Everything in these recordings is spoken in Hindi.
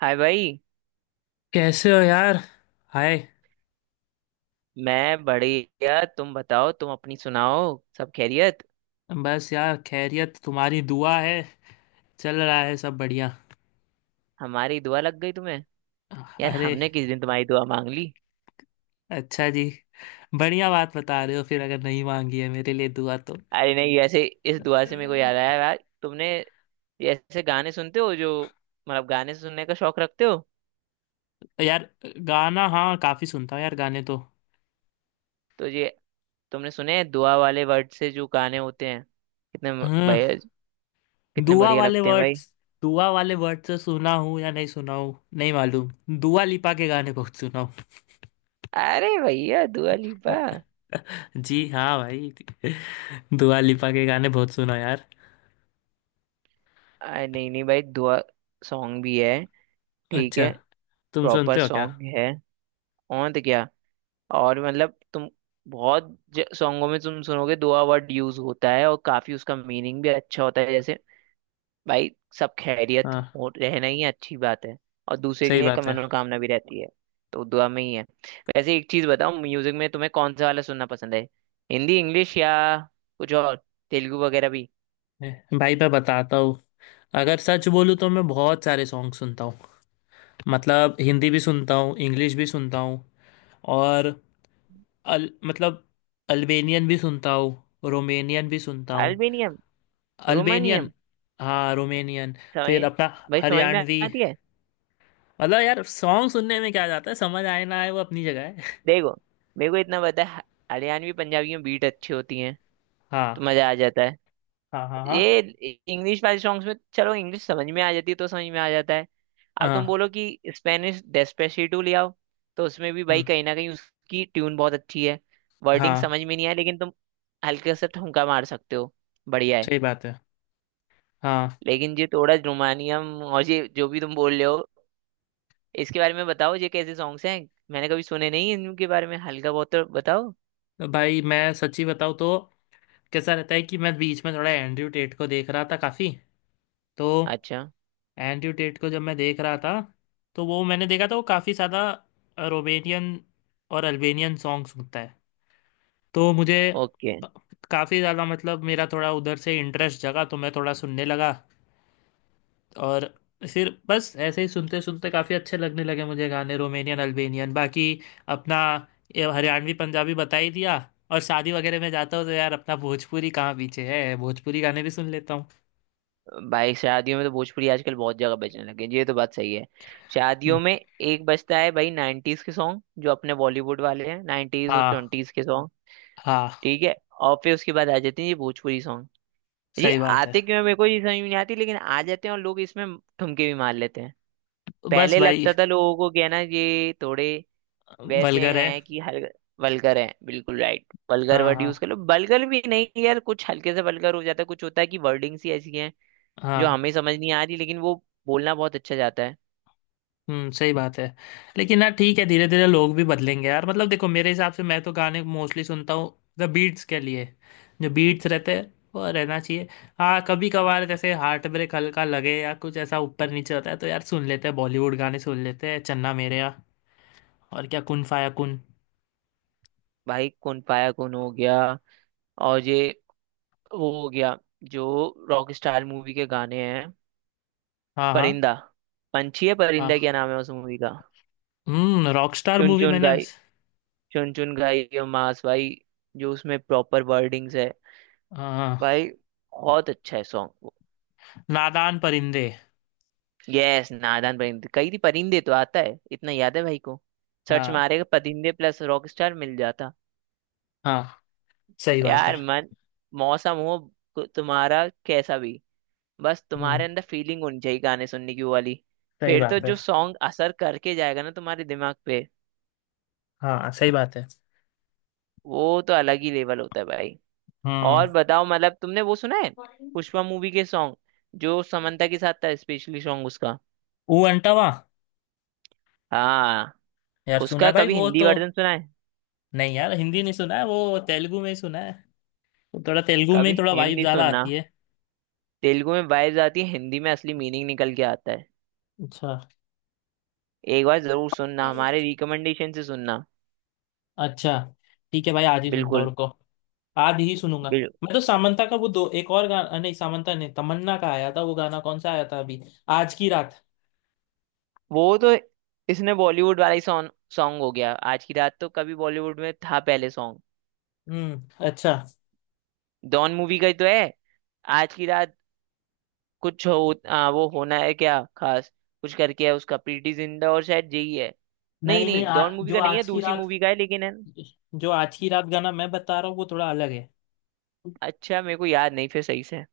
हाय भाई। कैसे हो यार। हाय। मैं बढ़िया, तुम बताओ, तुम अपनी सुनाओ, सब खैरियत? बस यार, खैरियत। तुम्हारी दुआ है। चल रहा है सब बढ़िया। हमारी दुआ लग गई तुम्हें। यार अरे। हमने किस दिन तुम्हारी दुआ मांग ली? अच्छा जी। बढ़िया बात बता रहे हो फिर, अगर नहीं मांगी है मेरे लिए दुआ तो। अरे नहीं, ऐसे इस दुआ अ, से मेरे को याद आया, यार तुमने ये ऐसे गाने सुनते हो जो, मतलब गाने सुनने का शौक रखते हो? यार गाना, हाँ, काफी सुनता हूँ यार गाने तो। तो ये, तुमने सुने हैं दुआ वाले वर्ड से जो गाने होते हैं कितने भैया, हाँ। कितने दुआ बढ़िया वाले लगते हैं वर्ड्स। भाई। दुआ वाले वर्ड से सुना हूँ या नहीं सुना हूँ, नहीं मालूम। दुआ लिपा के गाने बहुत सुना हूँ। अरे भैया दुआ लिपा! जी हाँ भाई। दुआ लिपा के गाने बहुत सुना यार। अरे नहीं नहीं भाई, दुआ सॉन्ग भी है, ठीक अच्छा। है, तुम प्रॉपर सुनते हो क्या? सॉन्ग है। और तो क्या, और मतलब तुम बहुत सॉन्गों में तुम सुनोगे दुआ वर्ड यूज होता है और काफी उसका मीनिंग भी अच्छा होता है। जैसे भाई, सब खैरियत हाँ, हो रहना ही अच्छी बात है, और दूसरे के सही लिए एक बात है। मनोकामना भी रहती है, तो दुआ में ही है। वैसे एक चीज बताओ, म्यूजिक में तुम्हें कौन सा वाला सुनना पसंद है? हिंदी, इंग्लिश, या कुछ और, तेलुगु वगैरह भी? भाई, मैं बताता हूँ, अगर सच बोलूँ तो मैं बहुत सारे सॉन्ग सुनता हूँ। मतलब हिंदी भी सुनता हूँ, इंग्लिश भी सुनता हूँ। और अल मतलब अल्बेनियन भी सुनता हूँ, रोमेनियन भी सुनता हूँ। अल्बेनियम, अल्बेनियन, रोमानियम, हाँ, रोमेनियन। फिर समझ, अपना भाई समझ में हरियाणवी। आती है। मतलब यार सॉन्ग सुनने में क्या जाता है, समझ आए ना आए वो अपनी जगह है। देखो, मेरे को इतना पता है, हरियाणवी पंजाबी में बीट अच्छी होती है तो हाँ, मजा आ जाता है। हाँ, हाँ। हाँ, ये इंग्लिश वाले सॉन्ग्स में, चलो इंग्लिश समझ में आ जाती है तो समझ में आ जाता है। अब तुम हाँ। बोलो कि स्पेनिश डेस्पेसिटो ले आओ, तो उसमें भी भाई हम्म, कहीं ना कहीं उसकी ट्यून बहुत अच्छी है, वर्डिंग हाँ, समझ में नहीं आया, लेकिन तुम हल्के से ठुमका मार सकते हो, बढ़िया है। सही बात है। हाँ। लेकिन ये थोड़ा रोमानियम और ये जो भी तुम बोल रहे हो, इसके बारे में बताओ, ये कैसे सॉन्ग्स हैं, मैंने कभी सुने नहीं इनके बारे में, हल्का बहुत तो बताओ। तो भाई, मैं सच्ची बताऊँ तो कैसा रहता है कि मैं बीच में थोड़ा एंड्रयू टेट को देख रहा था काफ़ी। तो अच्छा। एंड्रयू टेट को जब मैं देख रहा था, तो वो मैंने देखा था वो काफ़ी ज़्यादा रोमेनियन और अल्बेनियन सॉन्ग सुनता है। तो मुझे ओके। काफ़ी ज़्यादा, मतलब मेरा थोड़ा उधर से इंटरेस्ट जगा, तो मैं थोड़ा सुनने लगा। और फिर बस ऐसे ही सुनते सुनते काफ़ी अच्छे लगने लगे मुझे गाने रोमेनियन अल्बेनियन, बाकी अपना ये हरियाणवी पंजाबी बता ही दिया। और शादी वगैरह में जाता हूँ तो यार, अपना भोजपुरी कहाँ पीछे है, भोजपुरी गाने भी सुन लेता हूँ। भाई शादियों में तो भोजपुरी आजकल बहुत जगह बजने लगे हैं, ये तो बात सही है। शादियों हम्म, में एक बजता है भाई, 90s के सॉन्ग जो अपने बॉलीवुड वाले हैं, 90s और हाँ, 20s के सॉन्ग, हाँ, ठीक है। और फिर उसके बाद आ जाते हैं ये भोजपुरी सॉन्ग, ये सही बात आते है। क्यों है मेरे को ये समझ में नहीं आती, लेकिन आ जाते हैं और लोग इसमें ठुमके भी मार लेते हैं। बस पहले भाई, लगता था लोगों को क्या ना, ये थोड़े वैसे वल्गर है। हैं कि हल, वल्गर हैं, बिल्कुल राइट वल्गर हाँ, वर्ड यूज हाँ, कर लो, वल्गर भी नहीं यार, कुछ हल्के से वल्गर हो जाता है, कुछ होता है कि वर्डिंग्स ही ऐसी हैं जो हाँ। हमें समझ नहीं आ रही, लेकिन वो बोलना बहुत अच्छा जाता है। हम्म, सही बात है। लेकिन यार ठीक है, धीरे धीरे लोग भी बदलेंगे यार। मतलब देखो, मेरे हिसाब से मैं तो गाने मोस्टली सुनता हूँ द बीट्स के लिए। जो बीट्स रहते हैं वो रहना चाहिए। हाँ, कभी कभार जैसे हार्ट ब्रेक हल्का लगे या कुछ ऐसा ऊपर नीचे होता है तो यार सुन लेते हैं, बॉलीवुड गाने सुन लेते हैं, चन्ना मेरेया। और क्या, कुन फाया कुन। भाई कौन पाया कौन हो गया, और ये वो हो गया जो रॉक स्टार मूवी के गाने हैं, हाँ, हाँ, परिंदा, पंछी है परिंदा, क्या हाँ। नाम है उस मूवी का? रॉकस्टार चुन मूवी चुन मैंने। गाई, चुन चुन गाई, ये मास भाई, जो उसमें प्रॉपर वर्डिंग्स है हाँ, भाई, बहुत अच्छा है सॉन्ग। नादान परिंदे। यस, नादान परिंदे, कई थी परिंदे तो आता है, इतना याद है भाई को, सर्च हाँ, मारेगा परिंदे प्लस रॉक स्टार, मिल जाता। हाँ, सही बात है। यार मन मौसम हो तुम्हारा कैसा भी, बस तुम्हारे हम्म, अंदर फीलिंग होनी चाहिए गाने सुनने की, वो वाली, सही फिर तो बात जो है। सॉन्ग असर करके जाएगा ना तुम्हारे दिमाग पे, हाँ, सही बात है। वो तो अलग ही लेवल होता है भाई। और बताओ, मतलब तुमने वो सुना है, हम्म। पुष्पा मूवी के सॉन्ग, जो समंता के साथ था, स्पेशली सॉन्ग उसका। ऊ अंटावा? हाँ। यार सुना उसका है भाई कभी वो हिंदी तो। वर्जन सुना है? नहीं यार, हिंदी नहीं सुना है, वो तेलुगु में ही सुना है। वो थोड़ा तेलुगु में कभी ही थोड़ा वाइब हिंदी ज्यादा सुनना, आती है। तेलुगु में वाइब्स आती है, हिंदी में असली मीनिंग निकल के आता है, अच्छा, एक बार जरूर सुनना, हमारे रिकमेंडेशन से सुनना। अच्छा। ठीक है भाई, आज ही सुनता हूँ, बिल्कुल। रुको। आज ही सुनूंगा। बिल, मैं तो सामंता का वो दो एक और गाना, नहीं सामंता ने तमन्ना का आया था, वो गाना कौन सा आया था अभी? आज की रात। वो तो इसने बॉलीवुड वाला ही सॉन्ग, सॉन्ग हो गया आज की रात, तो कभी बॉलीवुड में था पहले सॉन्ग, हम्म, अच्छा। डॉन मूवी का ही तो है आज की रात, कुछ हो वो होना है क्या खास, कुछ करके है उसका, प्रीटी जिंटा और शायद यही है। नहीं नहीं, नहीं, नहीं डॉन मूवी जो का नहीं है, आज की दूसरी रात। मूवी का है, लेकिन है। जो आज की रात गाना मैं बता रहा हूँ वो थोड़ा अलग है। अच्छा मेरे को याद नहीं फिर सही से,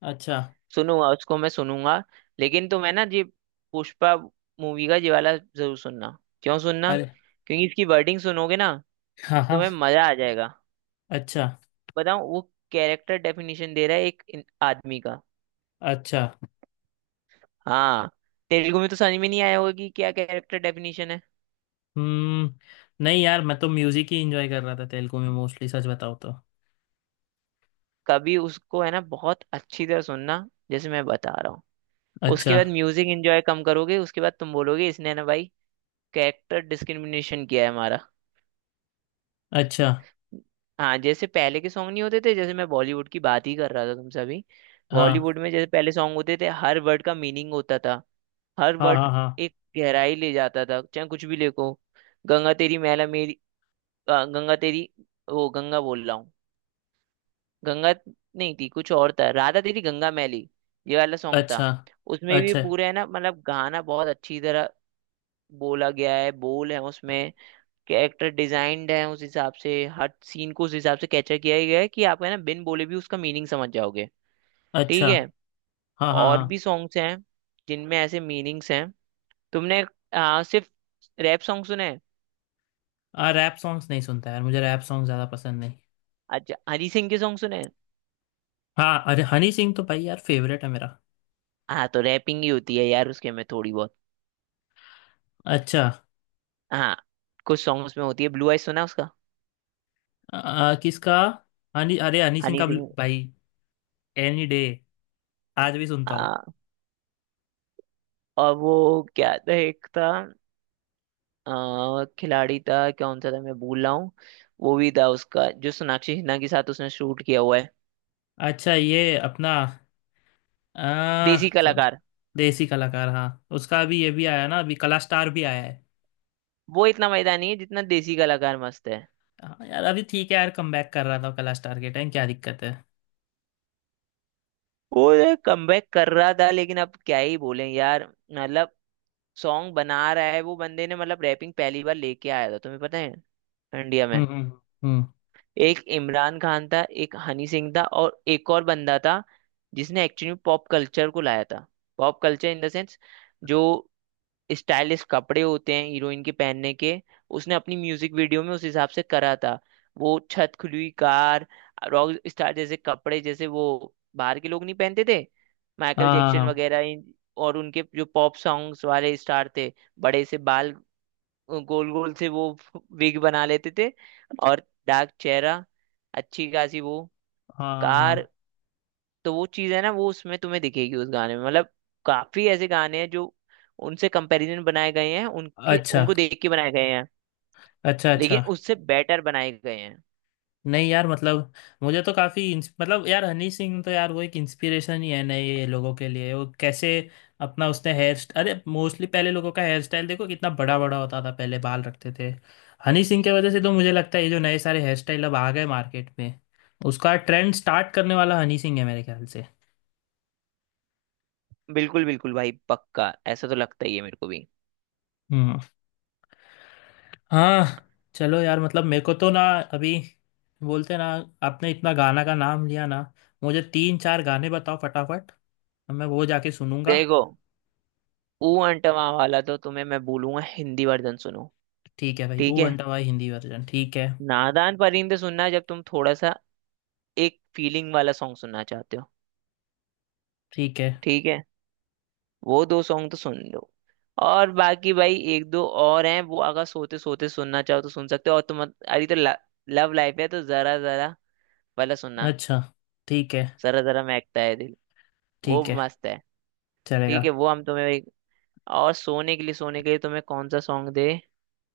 अच्छा। सुनूंगा उसको मैं सुनूंगा। लेकिन तो मैं ना, ये पुष्पा मूवी का ये वाला जरूर सुनना। क्यों सुनना? अरे, क्योंकि इसकी वर्डिंग सुनोगे ना हाँ, हाँ। तुम्हें मजा आ जाएगा। अच्छा, बताऊं वो, कैरेक्टर डेफिनेशन दे रहा है एक आदमी का। अच्छा। हाँ। तेलुगु में तो समझ में नहीं आया होगा कि क्या कैरेक्टर डेफिनेशन है। हम्म। नहीं यार, मैं तो म्यूजिक ही इंजॉय कर रहा था तेलुगु में, मोस्टली, सच बताओ तो। कभी उसको है ना बहुत अच्छी तरह सुनना जैसे मैं बता रहा हूँ। अच्छा। उसके बाद म्यूजिक एंजॉय कम करोगे, उसके बाद तुम बोलोगे इसने ना भाई कैरेक्टर डिस्क्रिमिनेशन किया है हमारा। अच्छा। हाँ जैसे पहले के सॉन्ग नहीं होते थे, जैसे मैं बॉलीवुड की बात ही कर रहा था तुमसे अभी, हाँ, बॉलीवुड में जैसे पहले सॉन्ग होते थे, हर वर्ड का मीनिंग होता था, हर हाँ, वर्ड हाँ, हाँ। एक गहराई ले जाता था, चाहे कुछ भी लिखो। गंगा तेरी मैला मेरी, गंगा तेरी, वो गंगा बोल रहा हूँ, गंगा नहीं थी, कुछ और था, राधा तेरी गंगा मैली, ये वाला सॉन्ग अच्छा, था। उसमें भी अच्छा, पूरे है ना, मतलब गाना बहुत अच्छी तरह बोला गया है, बोल है उसमें, कैरेक्टर डिजाइंड है उस हिसाब से, हर सीन को उस हिसाब से कैप्चर किया गया है कि आप है ना बिन बोले भी उसका मीनिंग समझ जाओगे, अच्छा। ठीक है। हाँ, हाँ, और हाँ। भी सॉन्ग्स हैं जिनमें ऐसे मीनिंग्स हैं। तुमने सिर्फ रैप सॉन्ग सुने हैं? हाँ, रैप सॉन्ग्स नहीं सुनता यार, मुझे रैप सॉन्ग ज़्यादा पसंद नहीं। अच्छा, हनी सिंह के सॉन्ग सुने हैं? हाँ, अरे हनी सिंह तो भाई यार फेवरेट है मेरा। हाँ तो रैपिंग ही होती है यार उसके में थोड़ी बहुत, अच्छा। हाँ कुछ सॉन्ग्स में होती है। ब्लू आइज सुना है उसका, आ, आ, किसका? हनी अरे, हनी सिंह हनी का सिंह। भाई। एनी डे आज भी सुनता हूँ। हाँ, और वो क्या था, एक था खिलाड़ी था, कौन सा था, मैं भूल रहा हूँ, वो भी था उसका जो सोनाक्षी सिन्हा के साथ उसने शूट किया हुआ है। अच्छा, ये अपना, देसी सुन, कलाकार। देसी कलाकार। हाँ। उसका अभी ये भी आया ना, अभी कला स्टार भी आया है। वो इतना मजेदार नहीं है जितना देसी कलाकार मस्त है। हाँ यार, अभी ठीक है यार, कम बैक कर रहा था कला स्टार के टाइम, क्या दिक्कत है। वो कमबैक कर रहा था, लेकिन अब क्या ही बोले यार, मतलब सॉन्ग बना रहा है वो बंदे ने, मतलब रैपिंग पहली बार लेके आया था तुम्हें पता है, इंडिया हम्म, में, हम्म, हम्म। एक इमरान खान था, एक हनी सिंह था, और एक और बंदा था जिसने एक्चुअली पॉप कल्चर को लाया था, pop culture in the sense, जो स्टाइलिश कपड़े होते हैं हीरोइन के पहनने के, उसने अपनी म्यूजिक वीडियो में उस हिसाब से करा था। वो छत खुली हुई कार, रॉक स्टार जैसे कपड़े, जैसे वो बाहर के लोग नहीं पहनते थे, माइकल हाँ, हाँ, जैक्सन हाँ। वगैरह और उनके जो पॉप सॉन्ग्स वाले स्टार थे, बड़े से बाल, गोल गोल से वो विग बना लेते थे, और डार्क चेहरा, अच्छी खासी वो हाँ, हाँ, कार। हाँ। तो वो चीज है ना, वो उसमें तुम्हें दिखेगी उस गाने में, मतलब काफी ऐसे गाने हैं जो उनसे कंपैरिजन बनाए गए हैं, उनके अच्छा, उनको देख के बनाए गए हैं, अच्छा, अच्छा। लेकिन उससे बेटर बनाए गए हैं। नहीं यार, मतलब मुझे तो काफ़ी, मतलब यार हनी सिंह तो यार वो एक इंस्पिरेशन ही है नए ये लोगों के लिए, वो कैसे अपना उसने हेयर अरे, मोस्टली पहले लोगों का हेयर स्टाइल देखो कितना बड़ा बड़ा होता था, पहले बाल रखते थे। हनी सिंह की वजह से तो मुझे लगता है ये जो नए सारे हेयर स्टाइल अब आ गए मार्केट में, उसका ट्रेंड स्टार्ट करने वाला हनी सिंह है मेरे ख्याल से। बिल्कुल बिल्कुल भाई, पक्का ऐसा तो लगता ही है मेरे को भी। हम्म। हाँ, चलो यार, मतलब मेरे को तो ना, अभी बोलते ना, आपने इतना गाना का नाम लिया ना, मुझे तीन चार गाने बताओ फटाफट तो मैं वो जाके सुनूंगा। देखो ऊ अंटवा वाला तो तुम्हें मैं बोलूंगा हिंदी वर्जन सुनो, ठीक है भाई, ठीक ओ है। अंडा भाई हिंदी वर्जन, ठीक है। नादान परिंदे सुनना जब तुम थोड़ा सा एक फीलिंग वाला सॉन्ग सुनना चाहते हो। ठीक है। ठीक है वो दो सॉन्ग तो सुन लो, और बाकी भाई एक दो और हैं वो अगर सोते सोते सुनना चाहो तो सुन सकते हो, और तुम अरे तो लव लाइफ है तो जरा जरा वाला सुनना, अच्छा। ठीक है। जरा जरा महकता है दिल, वो ठीक है, मस्त है। चलेगा। ठीक है वो हम तुम्हें और सोने के लिए, सोने के लिए तुम्हें कौन सा सॉन्ग दे।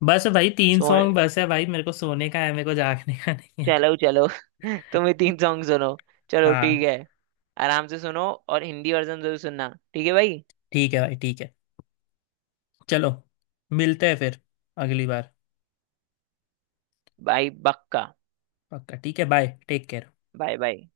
बस भाई, तीन सो सॉन्ग बस है भाई, मेरे को सोने का है, मेरे को जागने का नहीं है। चलो चलो तुम्हें तीन सॉन्ग सुनो, चलो ठीक हाँ। है, आराम से सुनो, और हिंदी वर्जन जरूर सुनना ठीक है भाई। ठीक है भाई, ठीक है, चलो। मिलते हैं फिर अगली बार। बाय बक्का, पक्का ठीक है, bye, take care. Bye bye.